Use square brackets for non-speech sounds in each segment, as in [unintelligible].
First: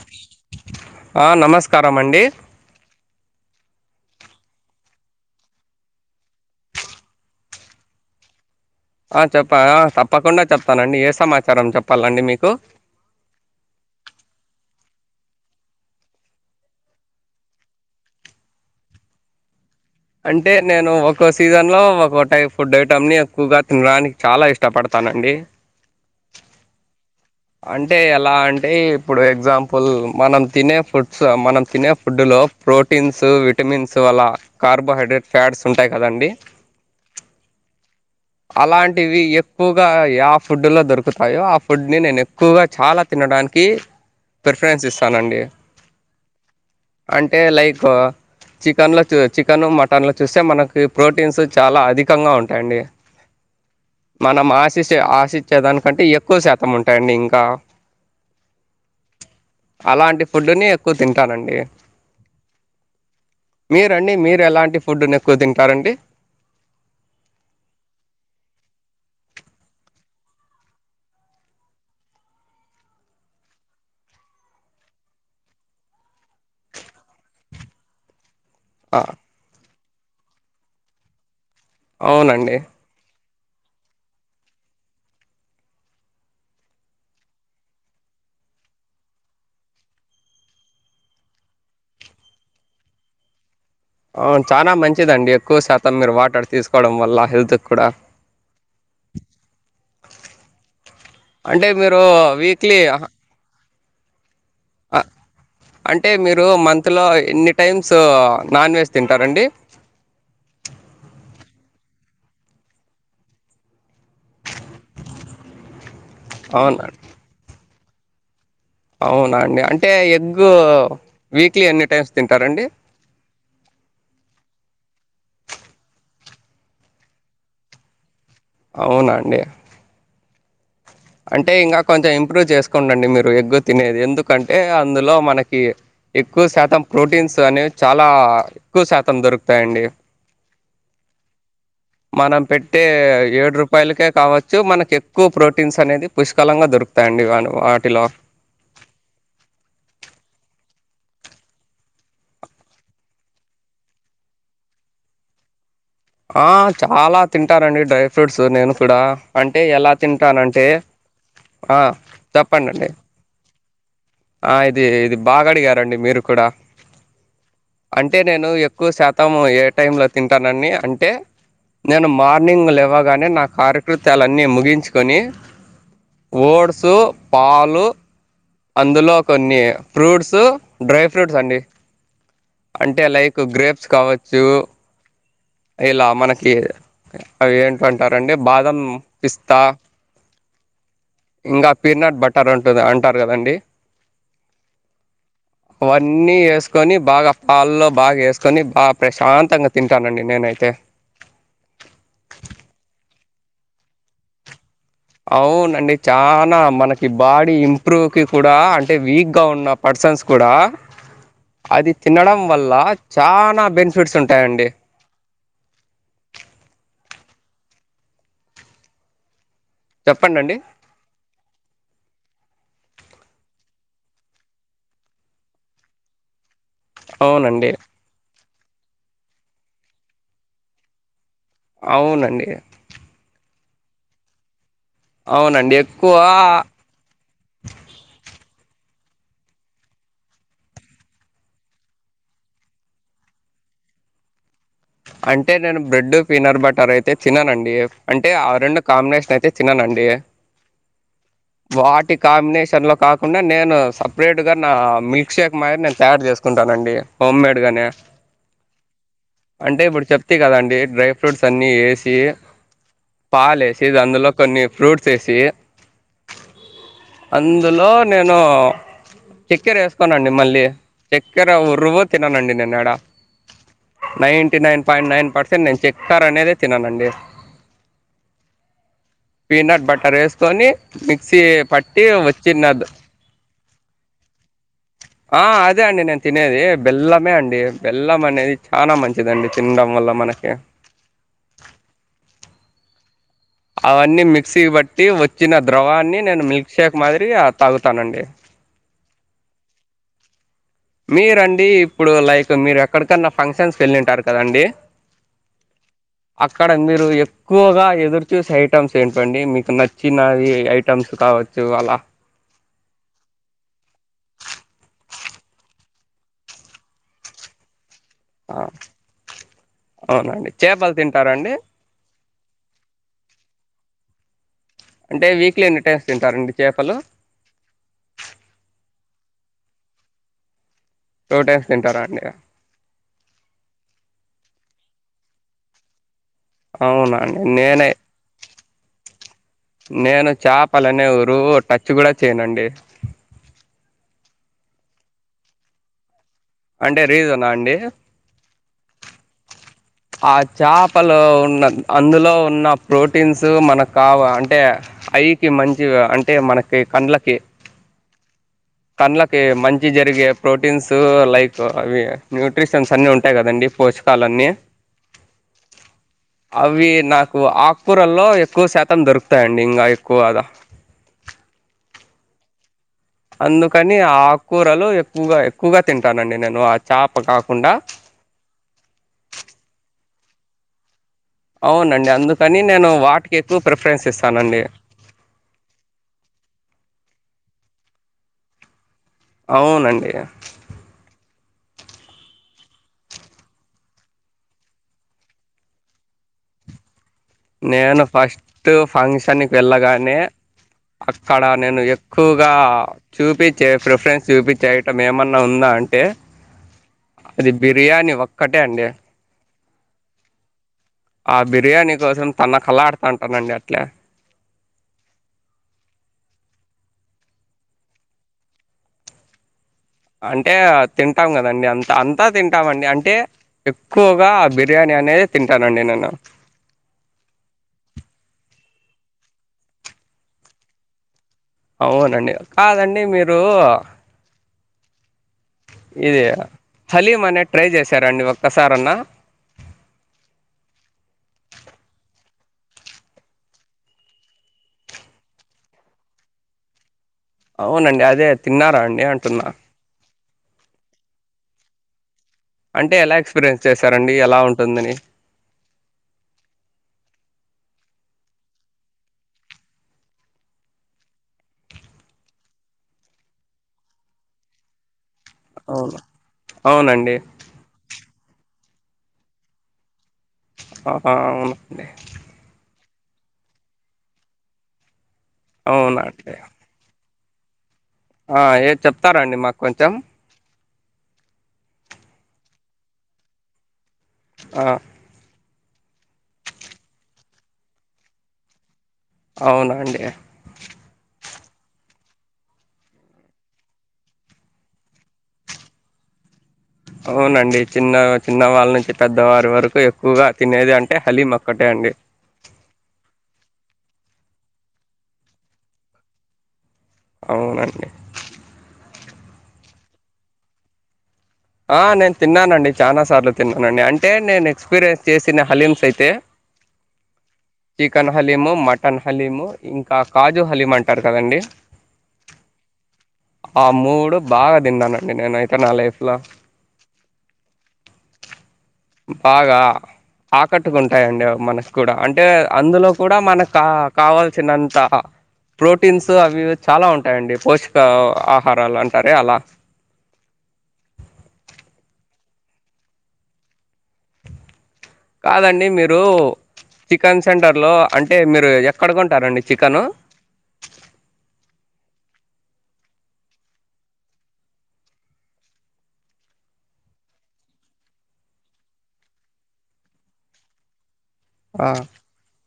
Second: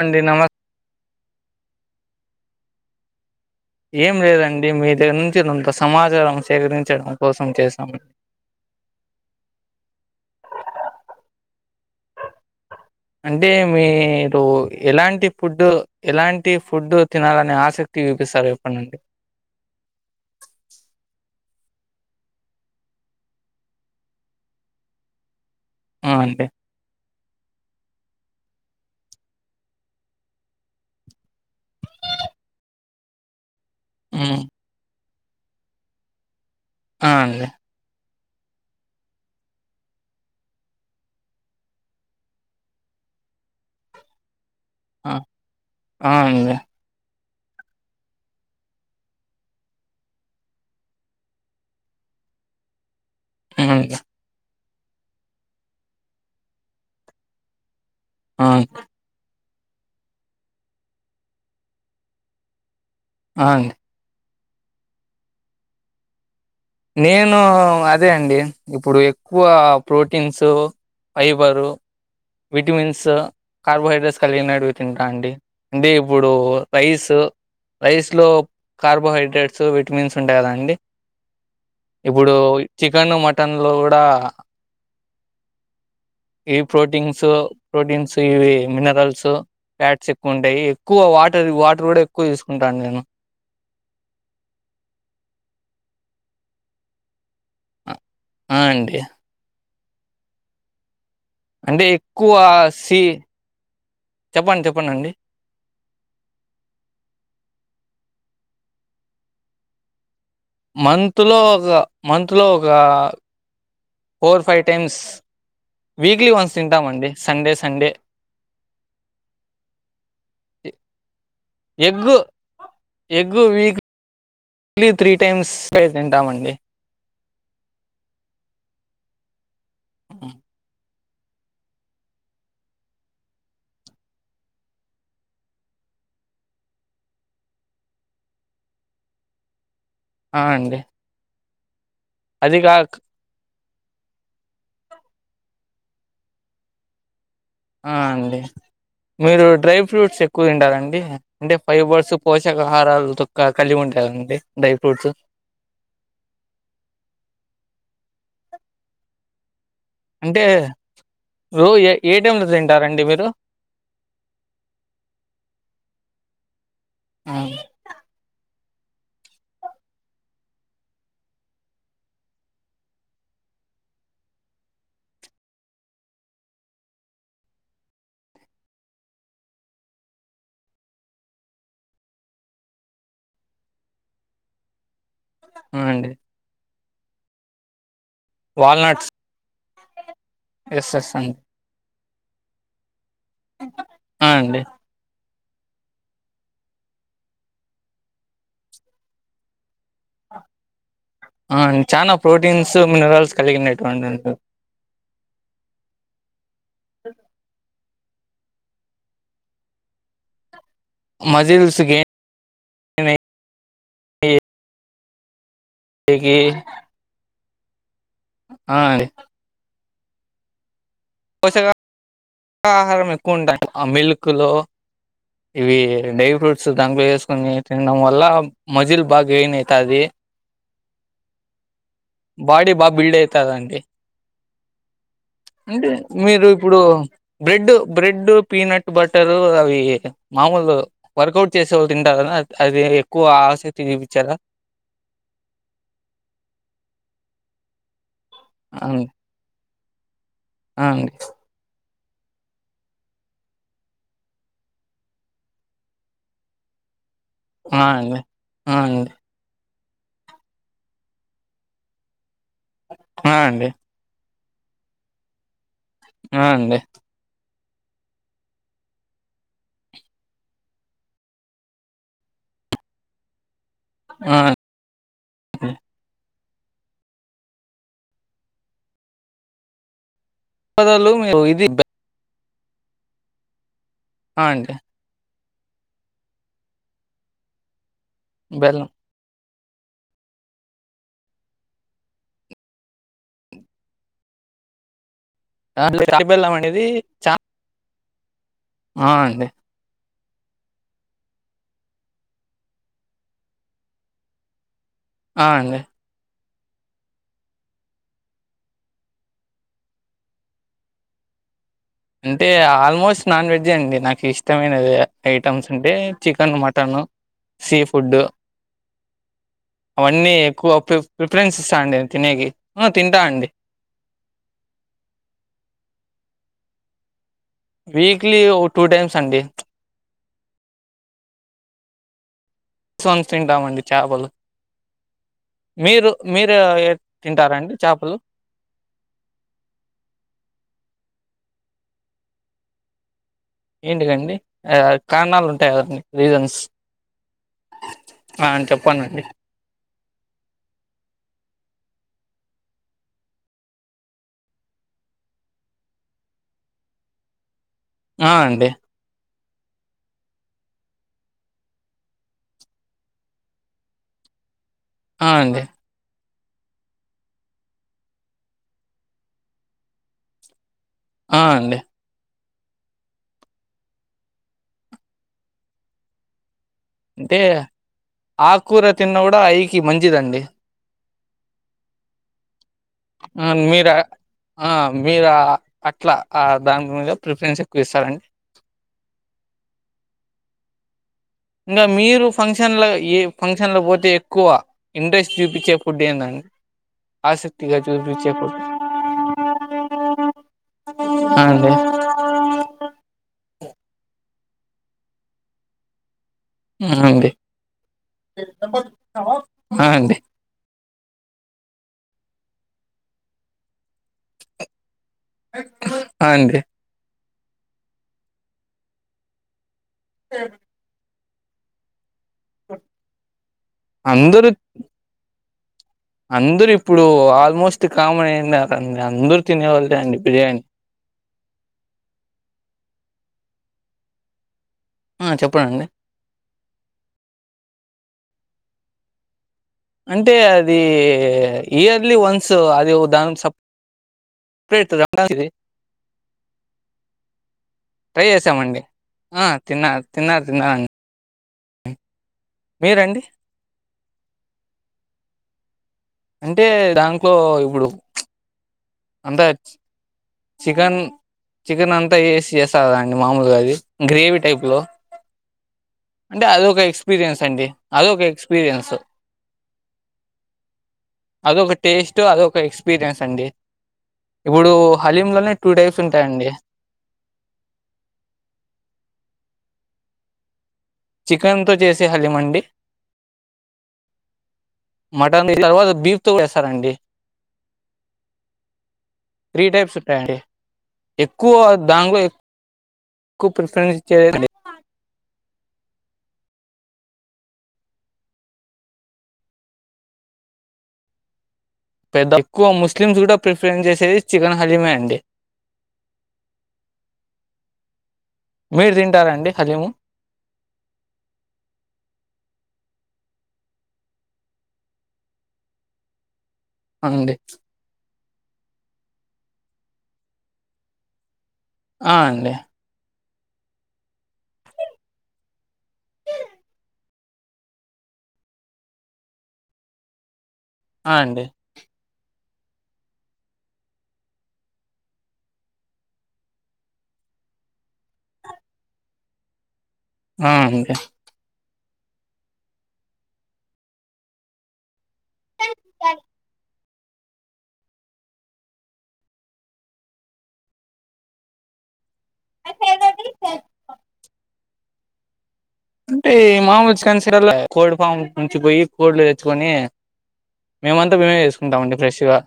అండి నమ ఆ నమస్కారమండి ఏం లేదండి మీ దగ్గర నుంచి కొంత సమాజారం సేకరించడం కోసం చేశాం [inaudible] ఆ చెప్ప ఆ తప్పకుండా చెప్తానండి ఏ సమాచారం చెప్పాలండి మీకు అంటే మీరు ఎలాంటి ఫుడ్ ఎలాంటి ఫుడ్ తినాలని ఆస క్తివిపిస్తారు చెప్పండి అంటే అంటే నేను ఒక్కో సీజన్ లో ఒక్కొ టైప్ ఫుడ్ ఐటం ని ఎక్కువగా తినడానికి చాలా ఇష్టపడతాను తనండి ఆ అంతే అంటే ఎలా అంటే ఇప్పుడు ఎగ్జాంపుల్ మనం తినే ఫుడ్స్ మనం తినే ఫుడ్లో లో ప్రోటీన్స్ విటమిన్స్ అల హ్మ్. కార్బోహైడ్రేట్ ఫ్యాట్స్ ఉంటాయి కదండి ఆ అండి అలాంటివి ఎక్కువగా యా ఫుడ్ లో దొరుకుతాయో ఆ ఫుడ్ ని నేను ఎక్ ఎక్కువగా చాలా తినడానికి ప్రిఫరెన్స్ ఆ ఇస్తానండి అండి అండి అంటే లైక్ చికెన్ లో చ చికెన్ మటన్ లో చూస్తే మనకి ప్రోటీన్స్ చాలా అధికంగా ఉంటాయండి హ్మ్. మనం ఆశించే ఆశించే దానికంటే ఎక్కువ శాతం ఉంటాయండి ఇం క ఆ అలాంటి ఫుడ్డుని ఎక్కువ తింటానండి ఆ! అండి మీరండి మీరు ఎలాంటి ఫుడ్ ని ఎక్కువ తింటారండి నేను అదే అండి ఇప్పుడు ఎక్కువ ప్రోటీన్స్ ఫైబరు విటమిన్స్ కార్బోహైడ్రేట్స్ కలిగినటట్వి తింటా అండి అంటే ఇప్పుడు రైస్ రైస్ లో ఆ! కార్బోహైడ్రేట్స్ విటమిన్స్ ఉంటాయి కదా అండి ఇప్పుడు అవునండి చికెన్ మ మట్టన్ లో కూడా ఈ ప్రోటీన్సు ప్రోటీన్స్ ఇవి మినరల్స్ ప్యాట్స్ ఎక్కువ ఉంటాయి ఎక్కువ వాటర్ వాటర్ కూడా ఎక్కువ తీసుకుంటా అండి నేను అవును చానా మంచిదండి ఎక్కువ శాతం మీరు వాటర్ తీసుకోవడం వల్ల హెల్త్ ఆ అండి అంటే మీరు ఎక్కువ వీక్లీ సి చెప్పండి చెప్పండి అండి అంటే మీరు మంత్లో ఎన్ని టైమ్స్ నాన్ వెజ్ తింటారండి మంత్ లో ఒక మంత్ లో ఒక four five times weekly once అవునండి తింటామండి సండే సండే అవునా అండి అంటే ఎగ్ వీక్లీ ఎన్ని టైమ్స్ తింటారండి egg weekly three times తింటామండి అవునాండి ఊ అంటే ఇంకా కొంచెం ఇంప్రూవ్ చేసుకోండండి మీరు ఎగ్గు తినేది ఎందుకంటే అందులో మనకి ఎక్కువ శాతం ప్రోటీన్స్ అనేవి చాలా ఎక్కువ శాతం దొరుకుతాయండి ఆ అండి మనం అది పెట్టే కాక ఏడు రూపాయలకే కావచ్చు మనకు ఎక్కువ ప్రోటీ స్ అనేది పుష్కలంగా దొకుతాయండి‌ ఇవాళ ఆ అండి మీరు డ్రై ఫ్రూట్స్ ఎక్కువ తిండాలండి అంటే ఫైబర్స్ పోషక ఆహారాలు తొ కలిగి ఉంటాందండి డ్రై ఫ్రూట్స్ ఆ చాలా తింటారండి డ్రై ఫ్రూట్స్ నేను కూడా అంటే అంటే ఎలా అంటే తింటానంటే రో ఆ ఏ ఏ టైమ్ లో తప్పండి తింటారండి మీరు ఆ ఇది ఇది బాగాడిగారండి మీరు కూడా ఆ! అంటే నేను ఎక్కువ శాతం ఏ టైంలో తింటానని అంటే నేను మార్నింగ లేవ్వగానే నా కార్యకృతాలన్ని ముగించుకొని ఓడ్సు పాలు అందులో కొన్ని ఫ్రూట్స్ డ్రై ఫ్రూట్స్ అండి అంటే లైక్ గ్రేప్స్ కావచ్చు ఆ! ఇలా అండి మనకి అవి ఏంటంటారండి బాదం వాల్నట్స్ పిస్తా ఎస్ ఎస్ అన్ ఇంకా పీనట్ బటర్ ఉంటుంది అంటారు కదండి ఆ అండి అవన్నీ వేసుకొని బాగా పాల్లో బాగా వేసుకొని బాగా ప్రశాంతంగా తింటానండి నేను అయితే ఆ చానా ప్రోటీన్స్ మినరల్స్ కలిగినటువంటి అవునండి చనా మనకి బాడీ ఇంప్రూవ్ కి కూడా అంటే వీక్ గా ఉన్న పర్సన్స్ కూడా మజిల్స్ అది గెయిన్ తినడం వల్ల చనా బెనిఫిట్స్ ఉంటాయండి ఇకీ ఆ అన్డి చెప్పండిండి పోసేగా ఆహారం ఎక్కువ ఉంటాయి ఆ మిల్క్ లో ఇవి డ్రై ఫ్రూట్ సో దాంట్లో వేసుకొని అవునండి. తినడం వల్ల మజిల్ బాగా ఎయిన్ ఐతాది అవునండి. బాడీ బా బిల్డ్ ఐతాదండి అవునండి ఎక్కువ మీరు ఇప్పుడు బ్రెడ్ బ్రెడ్ పీనట్ బట్టరు అవి మామూలు వర్కౌట్ చేసేవాళ్ళు తింటారు కదా అది ఎక్కువ ఆసే తిని పిచ్చేదా అంటే నేను బ్రెడ్ పీనట్ బటర్ అయితే తన్నానండి అంటే ఆ రెండు కాంబినేషన్ అయితే తిననండి అ అండి వాటి కాంబినేషన్ లో కాకుండా నేను సపరేట్గా నా మిల్క్ షేక్ మాది నేను తయారు చేసుకుంటానండి అ అండి ఆ అండి అంటే ఇప్పుడు చెప్త కదండి డ్రై ఫ్రూట్స్ అన్ని వేసి ఆ పాలు అండి వేసి అందులో కొన్ని ఫ్రూట్స్ వేసి ఆ అండి అందులో నేను చక్కెర వేసుకోనండి మళ్ళీ చక్కెర ఉరువ్ తిననండి నేనీడ ఆ అండి ఆ nine nine point nine percent అండి. నేను చెక్ అనేద తిననండి పీనట్ బటర్ రేస్ కొని పదాలు మీరు మిక్సీ ఇది బె- పట్టి వచ్చిన్నదు అ అండి ఆ అదే అండి నేను తినేది బెల్లమే అండి బెల్లం అనేది బెల్లం చాలా మంచి ండి తినడం వల్ల మనకి అవన్నీ మిక్సీ బట్టి వచ్చిన ఆ అంటే ద్రవాన్ని తాటి నేను బెల్లం మిల్క్ షేక్ మాదిరి తాగుతానండి అ అండి మీరండి ఇప్పుడు లైక్ మీరు ఎక్కడికన్నా ఫంక్షన్స్‌కి వెళ్ళింటారు కదండి ఆ అండి అక్కడ మీరు ఎక్కువగా ఎదురుచూసే ఐటెమ్స్ ఏంటండి మీకు నచ్చినవి ఐటమ్స్ కావ అంటే ఆల్మోస్ట్ నాన్వెజే అండి నాకు ఇష్టమైనది ఐటమ్స్ అంటే చికెన్ మటన్ సీ ఫుడ్డు ఆ అవన్నీ అవునండి ఎక్కువ చేపలు ఫి తింటారండి ప్రిఫరెన్స్ ఇస్తా అండి తినేకి తింటా అండి అంటే వీక్లీ ఎన్ని టైమ్స్ తింటారండి చేపలు వీక్లీ ఓ టూ టైమ్స్ అండి టూ టైమ్స్ తింటారా అండి [unintelligible] తింటామండి చేపలు మీరు మీరు అవునాండి తింటారండి నేనే చేపలు నేను చాపలనే ఊరు టచ్ కూడా చేయనండి ఏంటికండి ఆ కారణాలు ఉంటాయి కదండి రీజన్స్ అంటే రీజనా అండి ఆ చెప్పనండి ఆ చేపలో ఉన్న అందులో ఉన్న ప్రోటీన్స్ మనకు కావ అంటే ఐకి మంచిగ అంటే మనకి కండ్లకి ఆ అండి కంళ్డ్లకి మంచి జరిగే ప్రోటీన్స్ లైక్ అవి న్యూట్రిషన్స్ అన్ని ఉంటాయి కదండి పోస్కాలన్నీ అ అండి అవి నాకు ఆకుకూరల్లో ఎక్కువ శాతం దొరుకుతాయంండి ఇంకా ఎక్కువగా ఆ అండి అందుకని ఆకూరలు ఎక్కువగా ఎక్కువగా తింటానండి నేను చేప అంటే కాకుండా ఆకూర తిన్న కూడా ఐకి మంచిదండి అవునండి అందుకని నేను వాటికి ఆ ఎక్కువ మీర ప్రిఫరెన్స్ ఇస్తానండి ఆ మీరా అట్లా ఆ దానిమిద ప్రిఫరెన్స్ ఎ క్కువ ఇస్తారంండి అవునండి ఇంగ మీరు ఫంక్షన్ల ఏ ఫంక్షన్లో పోతే ఎక్కువ ఇంట్రెస్ట్ చూపించే ఫుడ్ ఏందండి [inaudible] నేను చూపించే ఫుడ్ ఫస్ట్ ఫంక్షన్‌కి వెళ్ళగానే ఆ అక్కడ నేను ఎక్కువగా చూపి చే ప్రిఫరెన్స్ చూపిచే ఐటం ఏమన్నా ఉందా అంటే అండి అది బిర్యానీ ఒక్కటే అండి ఆ అండి ఆ అండి ఆ బిర్యానీ కోసం తనకలాడుతాంటాను అండి అట్లే ఆ అండి అంటే తింటాం కదండి అంత అం త్త తింటామండి అంటే ఎక్కువగా ఆ అందరూ బిర్యానీ అనేది తింటానండి నేను ఓ ఆల్మోస్ట్ కామన్ అయింది అదండి అందరుూ తినేవోళ్ళే అండి బిర్యానీ అవునండి కాదండి మీరు ఆ చెప్పండి ఇది హలీమ్ అనేది ట్రై చేశారంండి ఒక్కసారన్నా అంటే అది ఇయర్లీ వన్స్ అది దానికి సప్ ప్రేట్ [unintelligible] అవునండి ట్రై అదే తిన్నారా చేసామండి అండి ఆ అంటున్నా తిన్నా తిన్న తిన్నం అంటే ఎలా ఎక్స్పీరియన్స్ చేస్తారండి ఎలా ఉంటుందని అంటే దాంట్లో ఇప్పుడు అంతా చికన్ చికెన్ అంతా ఏసి చేస్తారండి మామూలుగా అది గ్రేవీ టైప్లో. అవును అంటే అదొక అవునండి ఎక్స్పీరియన్స్ అండి అదొక ఎక్స్పీరియన్స్. ఆహా అదొక అవునండి టేస్ట్ అది ఒక ఎక్స్ పిరియన్స్ అండి ఇప్పుడు హలీమ్ లోనే టూ టైప్స్ అవునా అండి ఉంటాయండి. ఆ ఏది చెప్తారండి మాకు కొంచెం. చికెన్ తో చేసే హలీమండి. ఆ దీని తర్వాత బీఫ్ తో కూడా చేస్తారండి. త్రీ అవునా టైప్స్ అండి ఉంటాయండి. ఎక్కువ దానిలో ఎ క్కువ ప్రిఫరెన్స్ ఇచ్చేది [inaudible] హలీమ్ అవునండి చిన్న చిన్న వాళ్ళ నుంచి పెద్దవారి వరకు ఎక్కువగా తినేది అంటే హలీమ పెద్ద ఎక్కువ ముస్లిమ్స్ కూడా ప్రిఫరెన్స్ చేసేది చికెన్ హలీమే అండి. అవునండి. మీరు తింటారాండి హలిము? ఆ నేను తిన్నానండి చాలా సార్లు తిన్నానండి. అంటే నేను ఎక్స్పీరియన్స్ చేసిన హలీమ్స్ అయితే అండి. చికెన్ హలీము, మటన్ హలీము ఇంకా కాజుహలీము అంటారు కదండి. ఆ అండి. ఆ మూడు బాగా తిన్నానండి నేనైయితే నా లైఫ్లా. బాగా ఆ ఆ కట్టుకుంటాయండి అవి అండి మనకు కూడా. అంటే అందులో కూడా మనకు కా కావాల్సినంతా ప్రోటీన్స్ అవి ఇవి చాలా ఉంటాయండి. పోషక ఆహారాలు అంటారే అలా. ఆ అండి. కాదండి మీరు చికెన్ సెంటర్లో అంటే మీరు ఎక్కడ కొంటారండి చికెను? మై ఫేవరేట్ [inaudible] అంటే ఈ మామూలు స్కన్సిడర్లో కోడిఫామ్ నుంచి పోయి కోళ్లు తెచ్చుకొని మేమంతా మేమే ఆ చేసుకుంటామండి ఫ్రెష్ గా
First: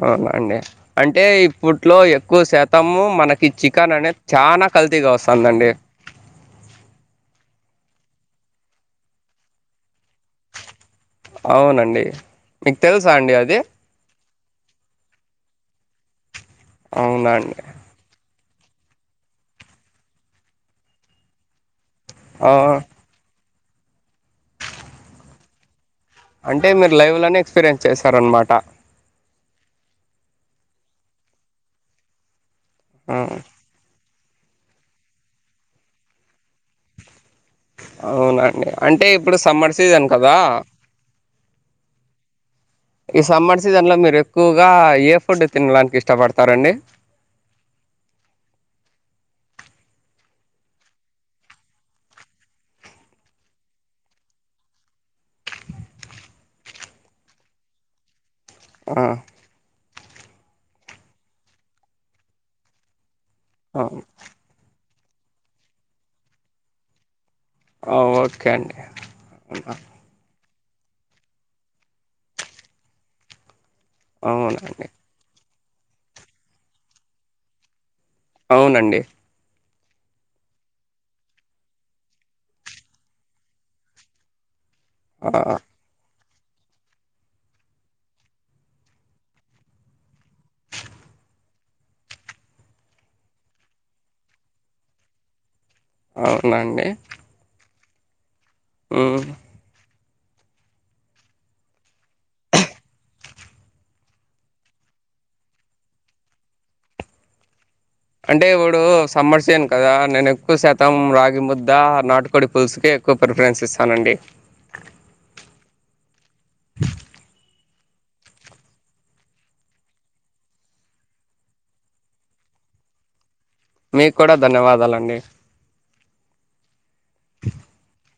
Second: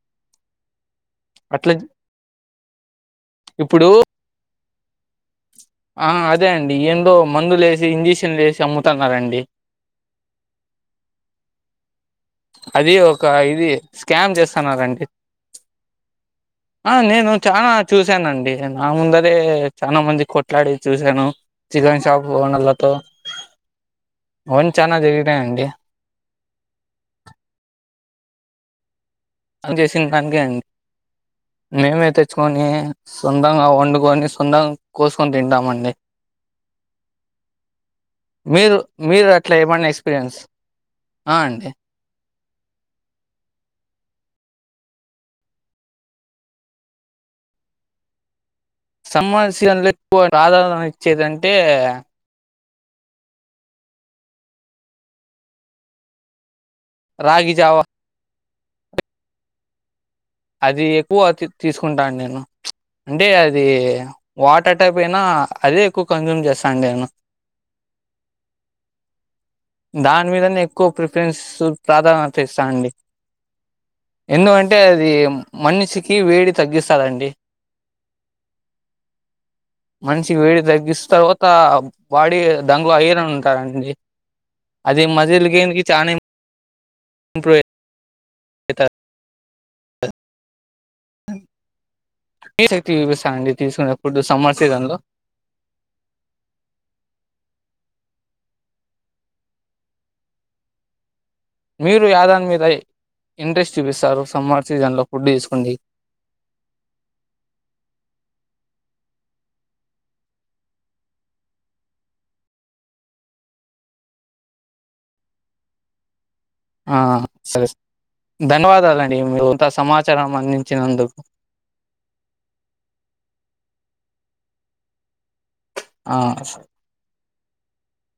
అవునా అండి అంటే అట్లా ఇప్పట్లో ఎక్కువ శాతము మనకి ఇప్పుడు చికెన్ అనేది చా నాకల్తీగా వస్ ఆ అదే అండి ఏందో మందులేసి, ఇంజెక్షన్లేసి అమ్ముతున్నారండి. అవునండి. మీకు అది తెలుసా ఒక అండి అది ఇది స్కామ్ చేస్తున్నారండి. ఆ అవునా నేను అండి చానా చూసానండి. నా ముందరే చానా మంది కొట్లాడేది చూసాను. చికెన్ షాప్ ఆ ఓనర్లతో అవన్ని చానా జరిగినాయండి. అంటే మీరు లైవ్లనే ఎక్స్పీరియన్స్ చేస్తారనమాట. అది చేసింది దానికే అండి. మేమే తెచ్చు కొని ఆ సొంతంగా వండుకొని, సొంతంగా కోసుకొని తింటామండి. అవునండి మీరు అంటే మీరు ఇప్పుడు అట్లా సమ్మర్ ఏమన్నా సీజన్ కదా ఎక్స్పీరియన్స్ ఆ అండి. ఈ సమ్మర్ సీజన్ల మీరు ఎక్కువగా ఏ ఫుడ్ తినడానికి ఇష్టపడతారండి. [inaudible] సీజన్లో ఎక్కువ ఆధార ఇచ్చేదింటే రాగి జావా ఆ అది ఎక్కువ తీసుకుంటాను నేను అంటే అది ఆ వాటర్ టైపైన అదే ఎక్కువ కన్స్యూమ్ చేస్తాను నేను ఆ ఓకే అండి దాని మీదనే ఎక్కువ ప్రిఫరెన్స్ ప్రాధాన్యత ఇస్తా అండి ఎందుకంటే అవునండి అది మనిషికి వేడి తగ్గిస్తదండి అవునండి మనిషికి వేడి తగ్గిస్త తర్వాత బాడీ దంగలో ఐరన్ ఉంటారండి అది ఆ మజిల్ గైన్ కి చాలా ఇంప్రూవ్ అయితది తీసక్తి చూపిస్తా అండి తీసుకున్నప్పుడు సమ్మర్ సీజన్ లో అవునాండి ఊ మీరు యాదానిమీద ఇంట్రెస్ట్ చూపిస్తారు సమ్మార్ సీజన్ లో ఫుడ్ చేసుకోండి అంటే ఇప్పుడు సమ్మర్ సీజన్ కదా నేను ఎక్కువ శాతం రాగి ముద్ద నాటుకోడి పులుసుకే ఎక్కువ ప్రిఫరెన్స్ ఇస్తానండి ఆ సరే ధన్యవాదాలండి మీరు ఇంత సమాచారం అందించినందుకు [inaudible] మీకు కూడా ధన్యవాదాలండి ఆ [inaudible]